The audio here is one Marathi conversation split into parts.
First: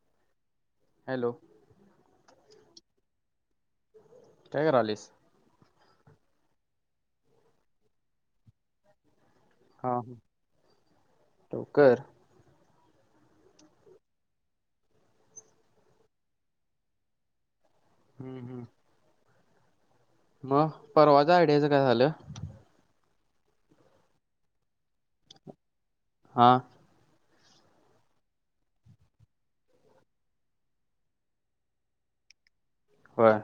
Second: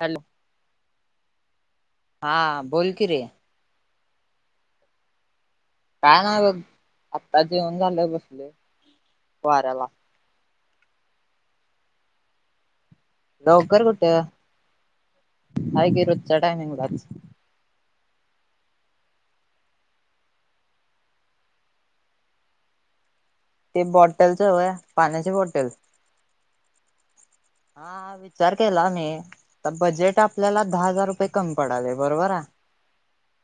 हॅलो हॅलो हा बोल की रे काय करालयीस काय नाही बघ आत्ता जेवण झालं बसलोय वाऱ्याला हा हा. लवकर लवकर कुठ आह ते रोजच्या टायमिंगलाच हम्म हम्म मग परवाच् आयडियाच काय झालं ते बॉटलच होय पाण्याची बॉटल हा हा विचार केला मी तर बजेट आपल्याला दहा हजार रुपये कमी पडालय बरोबर हा? होय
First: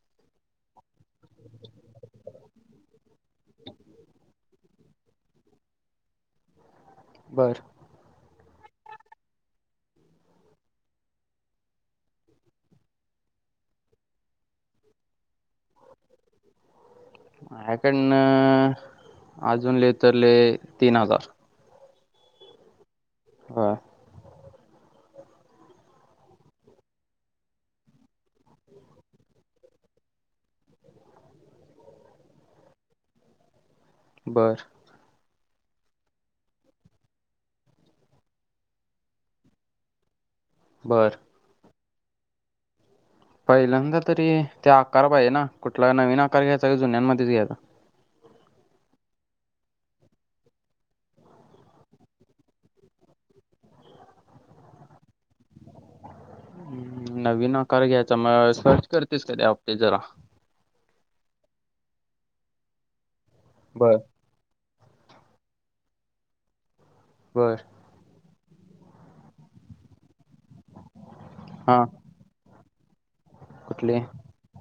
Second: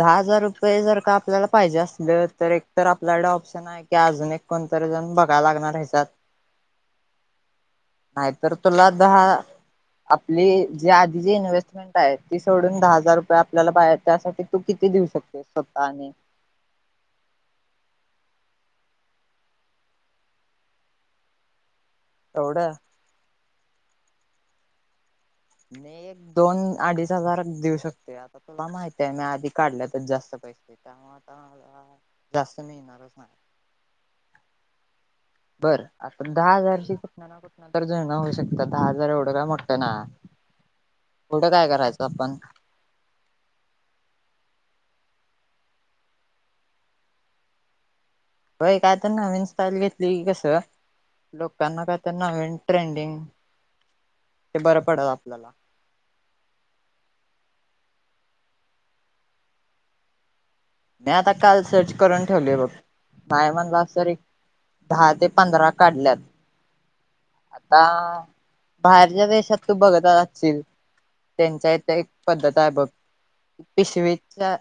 दहा हजार रुपये जर का आपल्याला पाहिजे असलं तर एक तर आपल्याकडे ऑप्शन आहे कि अजून एक कोणतरी जण बघाय लागणार हेच्यात बरं नाही तर तुला दहा आपली जी आधी जी इन्व्हेस्टमेंट आहे ती सोडून दहा हजार रुपये आपल्याला बाहेरच्या साठी तू किती देऊ शकतोस स्वतःआणि? माया कडन आजून लई तर लई तीन हजार. एवढ होय मी एक दोन अडीच हजार देऊ शकतोय आता तुला माहिती आहे मी आधी काढल्यात जास्त पैसे त्यामुळे आता मला जास्त मिळणारच नाही. बर बरं आता दहा हजारची कुठंना कुठनं तर जुळणा होऊ शकतात दहा हजार एवढं का मोठं नाय हाय. बर. पुढं काय करायचं? आपण पहिल्यांदा तरी ते आकार पाहेना कुठला नवीन आकार घ्यायचा काय जुन्यांमध्येच घ्यायचा? व्हय काय तर नवीन स्टाईल घेतली कसं लोकांना काय तर नवीन ट्रेंडिंग ते बरं पडल आपल्याला हम् नवीन आकार घ्यायचा म सर्च करतेस काय ते ऑफिस जरा? मी आता काल सर्च करून ठेवलोय बघ. पाय म्हणलास बर रे दहा ते पंधरा काढल्यात बर. आता बाहेरच्या देशात तू बघत आचील त्यांच्या हा त्या एक पद्धत ताय बघ कुठले पिशवीच्या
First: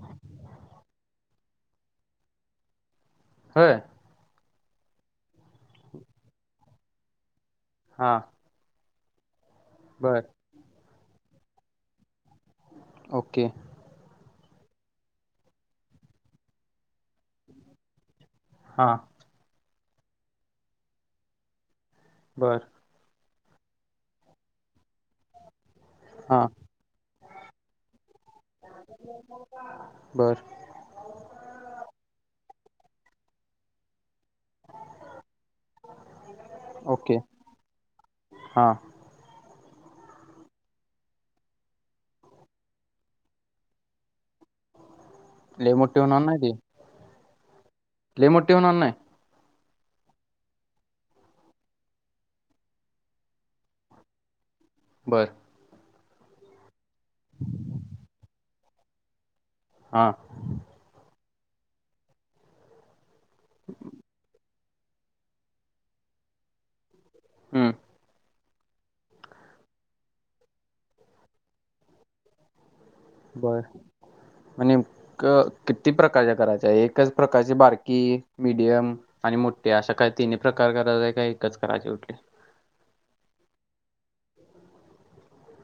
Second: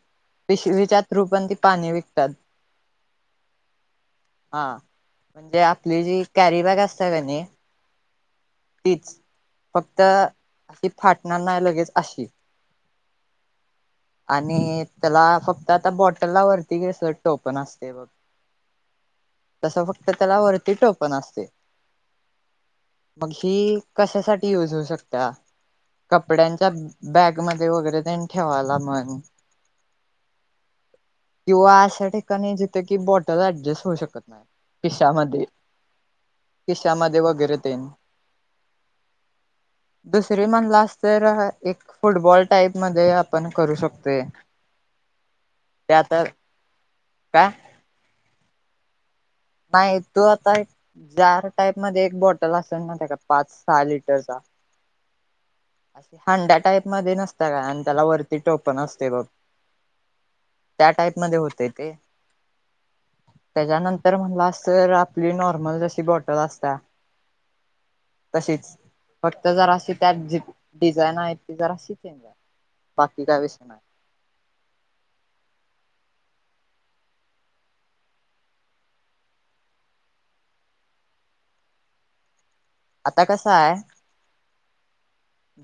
पिशवीच्या रूपांत पाणी विकतात. व्हय हा म्हणजे आपली जी कॅरी बॅग असते कणी हा तिचं फक्त बर ती फाटणार नाही लगेच आशी ओके आणि त्याला फक्त आता बॉटल ला वरती घ्यायस टोपण असतय बघ हा तसं फक्त त्याला वरती टोपण असतय. बर. मग ही कशासाठी युज होऊ शकत्या? हा कपड्यांच्या बॅग मदे वगैरे तेन ठेवायला म्हण बर किंव्हा आश्या ठिकाणी जे तय की बॉटल ऍडजेस्ट होऊ शकत नाही खिशामध्ये ओके खिशामध्ये वगैरे तेन हा. दुसरी म्हटंलास तर एक फुटबॉल टाईप मध्ये आपण करू शकतोय. लय मोठे होणार नाही ते. का? लय मोठी होणार नाही. नाही तो आता एक जार टाईप मध्ये एक बॉटल असेल ना त्या पाच सहा लिटरचा बरं अस हांडा टाइप मध्ये नसता का आणि त्याला वरती टोप पण असते बा हा त्या टाइप मध्ये होतेय ते. त्याच्यानंतर. म्हणलास तर आपली नॉर्मल जशी बॉटल असत्या. हम्म. तशीच फक्त जर अशी त्यात ज डिझाईन आहेत ती जर अशी चेंज आहे. बाकी काय बर विषय नाही आणि क किती प्रकारच्या करायचे एकच प्रकारची बारकी मिडियम आणि मोठे अशा काही तिन्ही प्रकार करायचे आहे का एकच करायचंय कुठली आता कसं हाय.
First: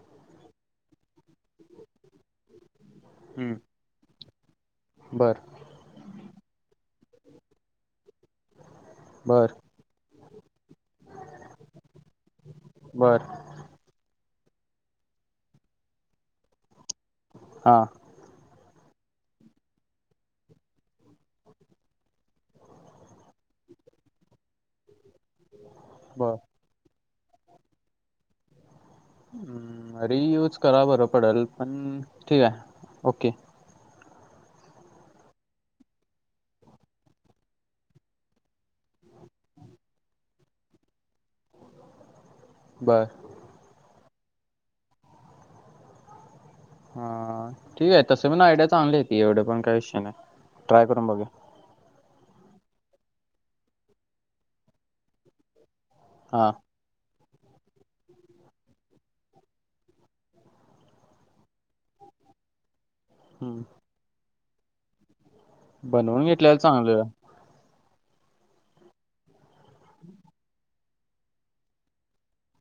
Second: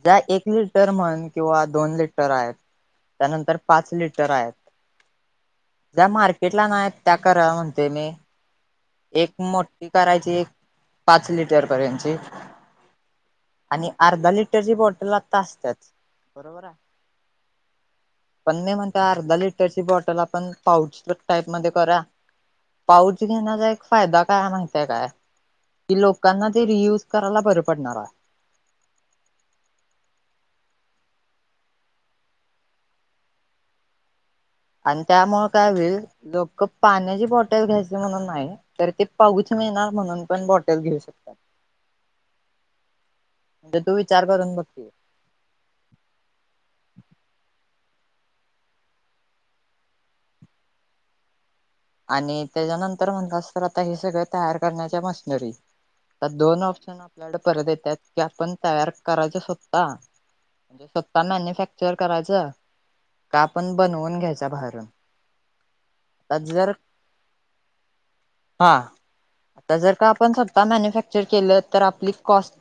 ज्या एक लिटर म्हण किंवा दोन लिटर आहेत त्यानंतर हम्म पाच लिटर आहेत बर ज्या मार्के कटला ना त्या कराव म्हणतोय मी एक बर मोठी करायची ती एक पाच लिटर पर्यंतची बर आणि अर्धा लिट रची बॉटल लाता असतात बरोबर आहे हा पण नाही म्हणत अर्धा लिटरची बॉटल आपण पाऊच टाईप मध्ये करा पाऊच घेण्याचा एक फायदा काय माहिित आहे काय कि बर लोकां ते रियूज करायला बर पडणारा आहे हम् रियूज करा बरं पडेल पण ठीक आहे ओके आणि त्यामुळे काय होईल लोक पाण्याची बॉटल घ्यायचे म्हणून नाही तर ते पाऊच मिळणार म्हणून पण बॉटल घेऊ शकतात बर म्हणजे तू विचार करून बघते हम ठीक आहे तसे पण आयडिया चांगली ती एवढे पण काही विषय नाही ट्राय करून बघे आणि त्याच्यानंतर म्हणलास तर आता हे सगळं तयार करण्याच्या मशनरी आहे त्यात हां दोन ऑप्शन ब्लड परत येतात की आपण तयार करायच स्वत मॅन्युफॅक्चर करायचं का हम्म. आपण बनवून घ्यायचं त्याभर बनवून घेतल्याला चांगलं हा आता जर का आपण स्वतः मॅन्युफॅक्चर केलं तर आपली कॉस्ट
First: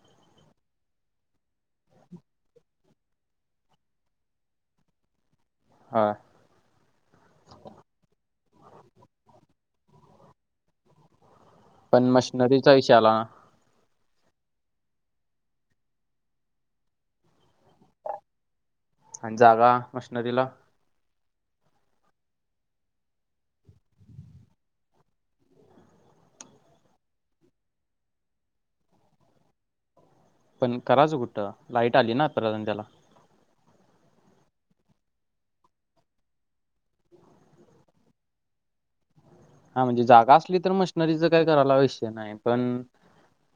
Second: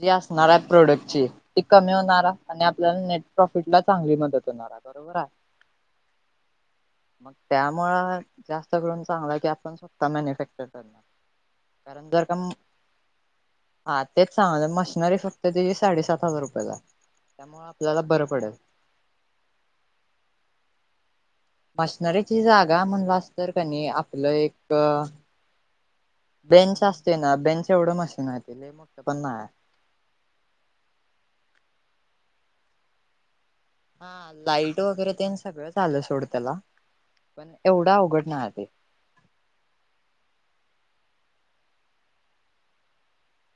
जी असणार आहे प्रोडक्टची ती कमी होणार आणि आपल्याला नेट प्रॉफिट ला चांगली मदत होणार आहे बरोबर आहे हा मग त्यामुळं जास्त करून चांगला की आपण स्वत मॅन्युफॅक्चर करण पण मशनरीचा विषय आला ना हा तेच सांग मशिनरी फक्त त साडेसात हजार रुपयाला त्यामुळे आपल्याला बरं पडेल आणि जागा मशनरीला मशनरीची जागा म्हणला अस तर काणी आपलं एक बेंच असते ना बेंच एवढं मशीनरतील मुगत पण नाही पण कराचं कुठं लाईट आली ना प्रधान त्याला हा लाईट वगैरे ते सगळंच आलं सोड त्याला पण एवढा अवघड नाही ते हा म्हणजे जागा असली तर मशनरीचं काही करायला आवश्य नाही पण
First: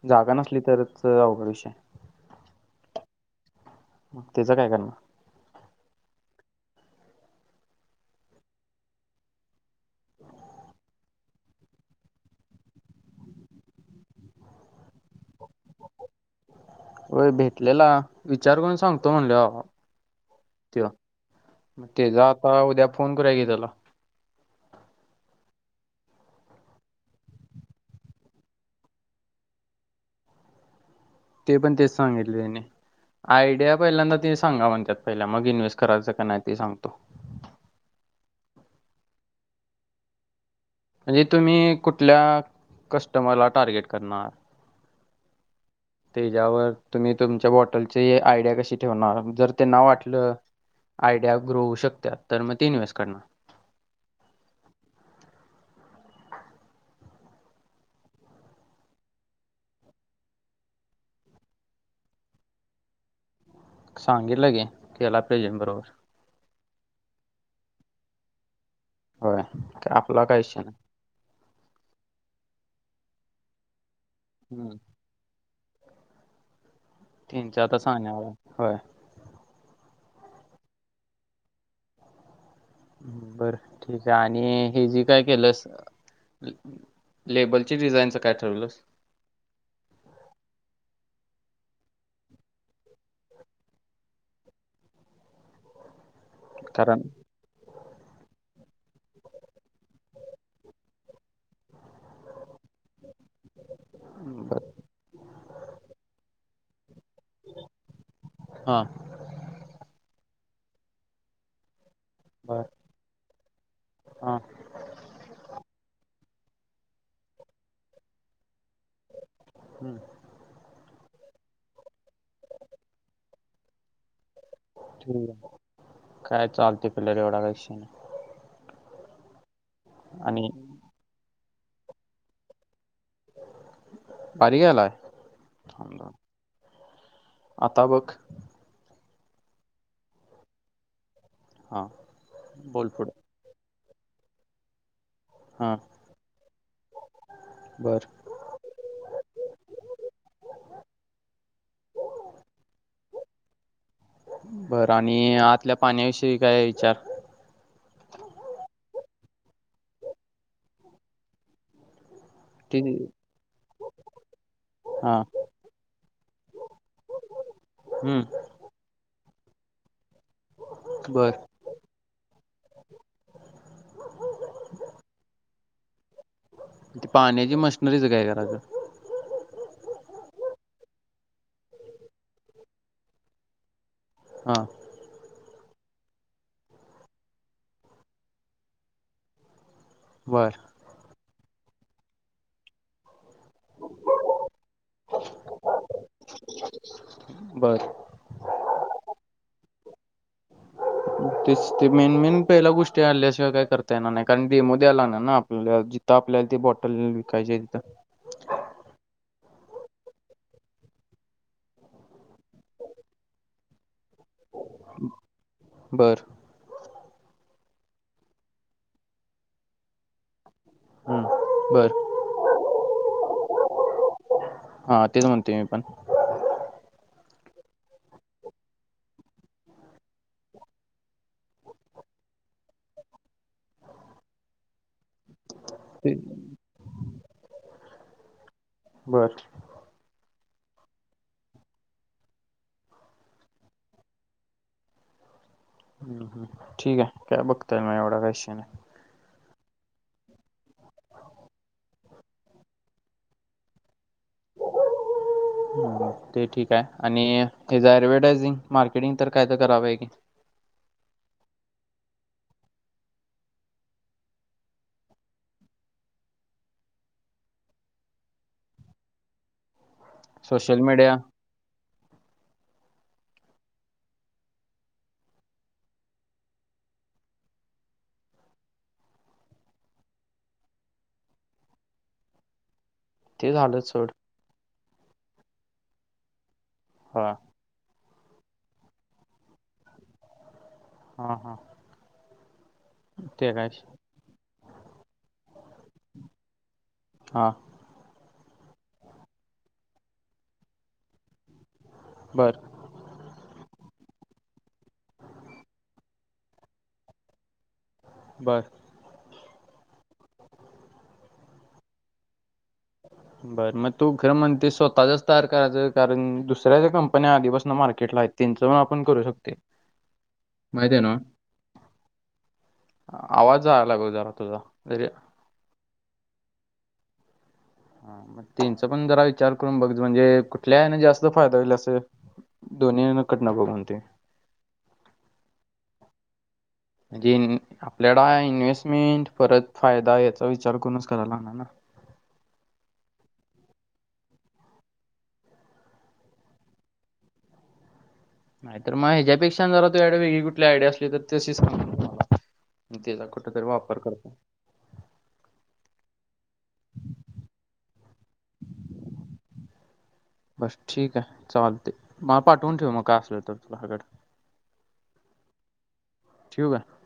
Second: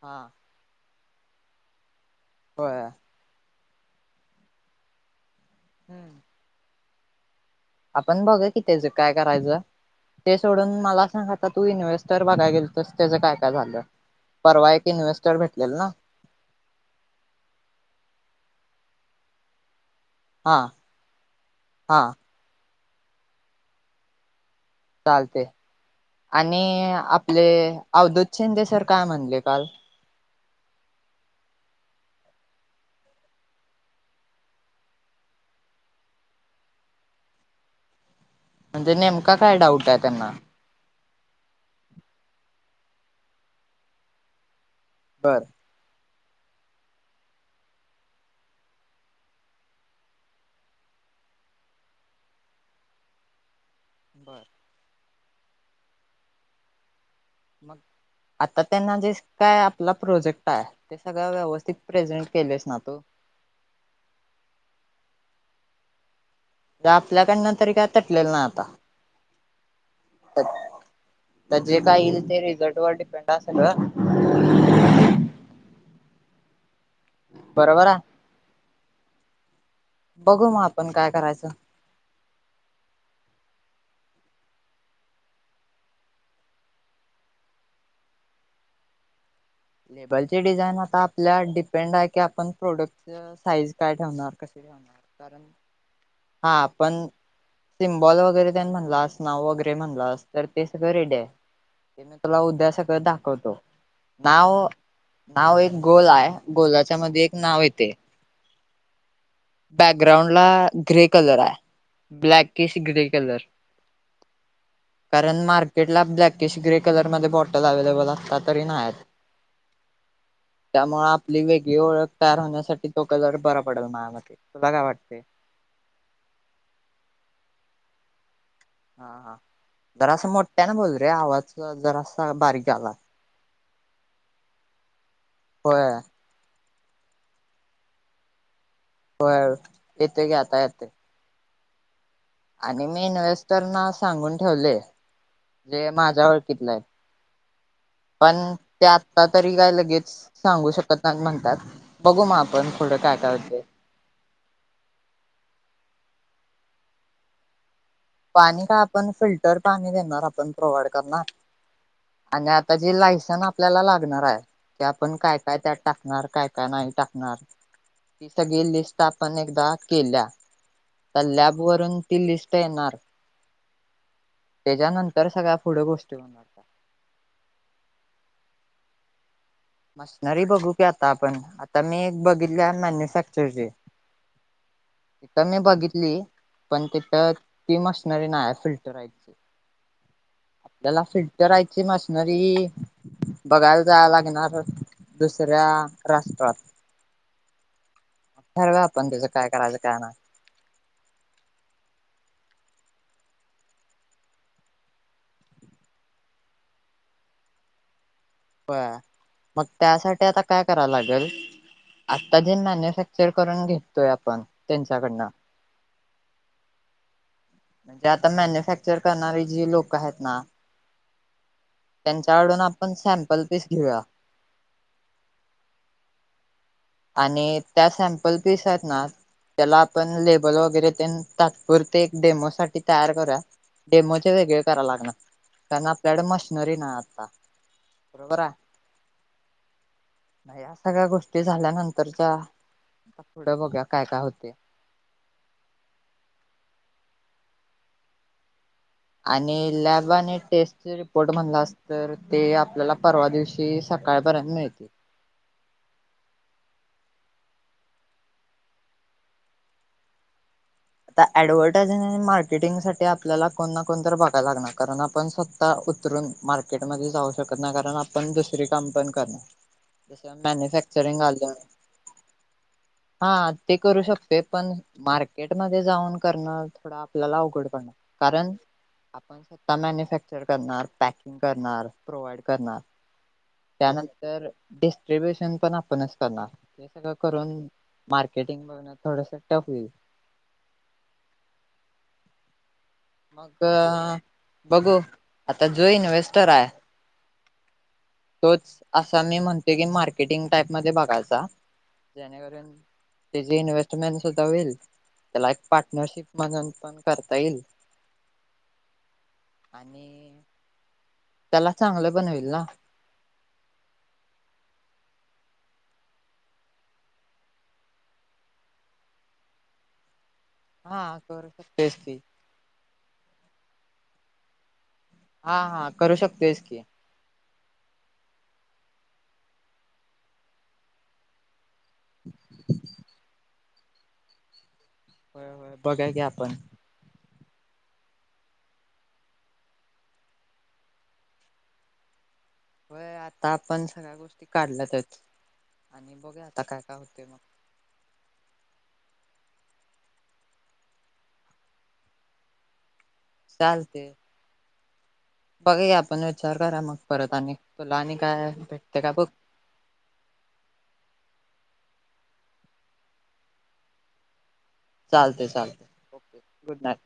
हा जागा नसली तरच लय अवघड विषय हो त्याचं काय करणार हम्म आपण बघ कि त्याच काय करायचं ते सोडून मला सांगा आता तू इन्व्हेस्टर बघाय गेल तरस त्याच काय काय झालं परवा एक इन्व्हेस्टर भेटलेल ना होय भेटलेला विचार करून सांगतो म्हणल हा ते मग हा ते जा आता उद्या फोन कराय घे त्याला चालते आणि आपले अवदत शिंदे सर काय म्हणले काल ते पण तेच सांगितले त्यांने आयडिया पहिल्यांदा ते सांगा म्हणतत पहिल्या मग इन्व्हेस्ट करायचं का नाही ते सांगतो म्हणजे नेमका काय डाऊट आहे त्यांना म्हणजे तुम्ही कुठल्या कस्टमरला टार्गेट करणार बर त्याच्यावर तुम्ही तुमच्या बॉटलचे आयडिया कशी ठेवणार जर त्यांना वाटलं आयडिया ग्रो होऊ शकत तर मग ते इन्व्हेस्ट करणार बर आता त्यांना जे काय आपला प्रोजेक्ट आहे ते सगळं व्यवस्थित प्रेझेंट केलेस ना तो सांगितलं गे कला प्रेजन बरोबर आपल्याकडनं तरी काय तटलेलं ना आता होय आपला काय विषय नाही जे काय येईल ते रिझल्ट वर डिपेंड जासंग हम्म तीन चार तास बरोबर आहे होय बघू मग आपण काय करायचं बरं ठीक आहे आणि हे जे काय केलंस लेबलची डिझाईनच काय ठरवलंस लेबलची डिझाईन आता आपल्या डिपेंड आहे की आपण प्रोडक्ट साईज काय ठेवणार कशी ठेवणार कारण हा कारण पण सिम्बॉल वगैरे त्यांनी म्हणला अस नाव वगैरे म्हणलं अस तर ते सगळं रेडी आहे ते मी तुला उद्या सगळं दाखवतो नाव बर नाव एक गोल आहे गोलाच त्यामध्ये एक नाव येतंय हां बॅगग्राउंड आपला ग्रे कलर आहे बर ब्लॅकिश ग्रे कलर हां कारण मार कला ब्लॅकिश ग्रे कलरमध्येध्ये बॉटल अवलेबल असात तरी नाही हम्म त्यामुळे आपली वेगळी ओळख तयार होण्यासाठी तोक जर बर पडेल माझ्या मते तुला काय ठी वाटते? काय चालते त्याला काय एवढा काही विषय हा हा जरा असं आणि मोठ्यान बोल रे आवाज जरासा बारीक आला पारी घेलाय हो आता बघ होय येते घे आता हा आणि मेन वस्टर [inaudible] ना सांगून ठेवले हां जे माझ्या ओळखीतलं आहे बर पण ते आता तरी काय लगेच सांगू शकत नाही म्हणतात बघू मग आपण पूढं काय काय होते पाण्या विषयी काय विचार पाणी काय आपण फिल्टर पाणी देणार आपण प्रोवाइड करणार. आणि आता ती ज लायसन आपल्याला लागणार आहे की आपण हां काय काय त्यात टाक णार काय. का नाही टाकणार हम्म, ती सगळी लिस्ट पण एकदा केल्या तर बर लॅब वरून ती लिस्ट येणार. त्याच्यानंतर सगळ पुढ गोष्ट त पाण्याची मशनरीच काय करायचं. मशनरी बघू की आता आपण आता मी बघितले मॅन्युफॅक्चरचे हा तर मी बघितली पण तिथ ती मशनरी नाही फिल्टरची. बर आपल्याला फिल इतरायची मशनरी बघायला जायला लागणार. दुसऱ्या राष्ट्रात बर ठरवूया आपण त्याचं काय करायचं काय नाही. तेच ते मेन मेन पहिल्या गोष्टी आल्याशिवाय काही करता येणार नाही कारण डेमो द्यायलाणार ना आपल्या जिथं आपल्याला ती बॉटल नेऊन विकायची तिथं. बरं मग त्यासाठी आता काय कराव लागेल आता जे मॅन्युफॅक्चर करुन घे. तोय आपण त्यांच्याकडन बर म्हणजे आता मॅन्युफॅक्चर करणारी जी लोक आहेत ना. हम्म बर त्यांच्या आडून आपण स पल्पीस [inaudible] घेऊया हा तेच म्हणतो मी पण आणि त्या सॅम्पल पिस आहेत ना त्याला आपण लेबल वगैरे ते तात्पुरते डेमो साठी तयार करूया डेमोचे वेगळे कराय लागणार. कारण ते- आपल्याकडं मशिनरी नाही आता, बरं बर नाही या सगळ्या गोष्टीत झाल्यानंतरच्या पुढं बघू काय काय होतय. ठीक आहे काय बघताय म एवढा विषय नाय आणि लॅब आणि टेस्ट रिपोर्ट म्हणला अस तर ते आपल्याला परवा दिवशी सकाळपर्यंत मिळतील. ते ठीक आहे आणि हचा अऍडव्हटायजिंग मार्केटिंग तर काय तर करावं आहे की. आता ऍडव्हर्टायझिंग आणि मार्केटिंग साठी आपल्याला कोण ना कोणत बघाला लागणार कारण आपण स्वतः उतरून मार्केटमध्ये जाऊ शकत नाही कारण आपण दुसरी काम पण करणार ज सोशल मीडिया मॅन्युफॅक्चरिंगला आले. हा ते करू शकतोय. पण मार्केट जाऊन कर थोड आपल्याला अवघड पडणार कारण आपण स्वतः मॅन्युफॅक्चर करणार पॅकिंग करणार प्रोवइड करणार ते झालंच सोड त्यानंतर डेव्हिएशन पण आपणच करणार. ते सगळं हा करून मार्केटिंग बघण थोडंसं टफ होईल हा हा ते मग काय बघू, आता जो इन्वेस्टर आहे हा तोच असा मी म्हणते की मार्केटिंग टाईप मध्ये बघायचा. बर जेणेकरून त्याची इन्वेस्ट मेंटसुद्धा होईल, त्याला एक पार्टनरशिप म्हणून पण करता येईल बर आणि त्याला चांगलं बनवेल ना बरं मग तू खरं म्हणते स्वतःचाच तयार करायचं कारण दुसऱ्या ज्या कंपन्या आधीपासून मार्केटला आहे त्यांचं पण आपण करू शकतोय. हा करू शकतो, तेच की आवाज जायला लागला जरा तुझा, तरी हा हा करू शकतो हेच की हा मग त्यांचा पण जरा विचार करून बघ म्हणजे कुठल्या ह्याने जास्त फायदा होईल असं दोन्ही कडना बघून ते होय होय, बघाय की आपण म्हणजे आपल्याला इन्व्हेस्टमेंट परत फायदा याचा विचार करूनच कराय लागणार ना होय आता आपण सगळ्या गोष्टी काढल्यातच आणि बघू आता काय काय होतय. नाही तर मग ह्याच्यापेक्षा जरा तू वेगळी कुठली आयडिया असली तर तशीच सांग. त्याचा कुठ तरी वापर करतो. बघूया आपण विचार करा मग परत आणि तुला आणि काय भेटते का बघ बस ठीक आहे चालते मला पाठवून ठेव मग काय असलं तर तुला हकड चालते चालते. Okay good night.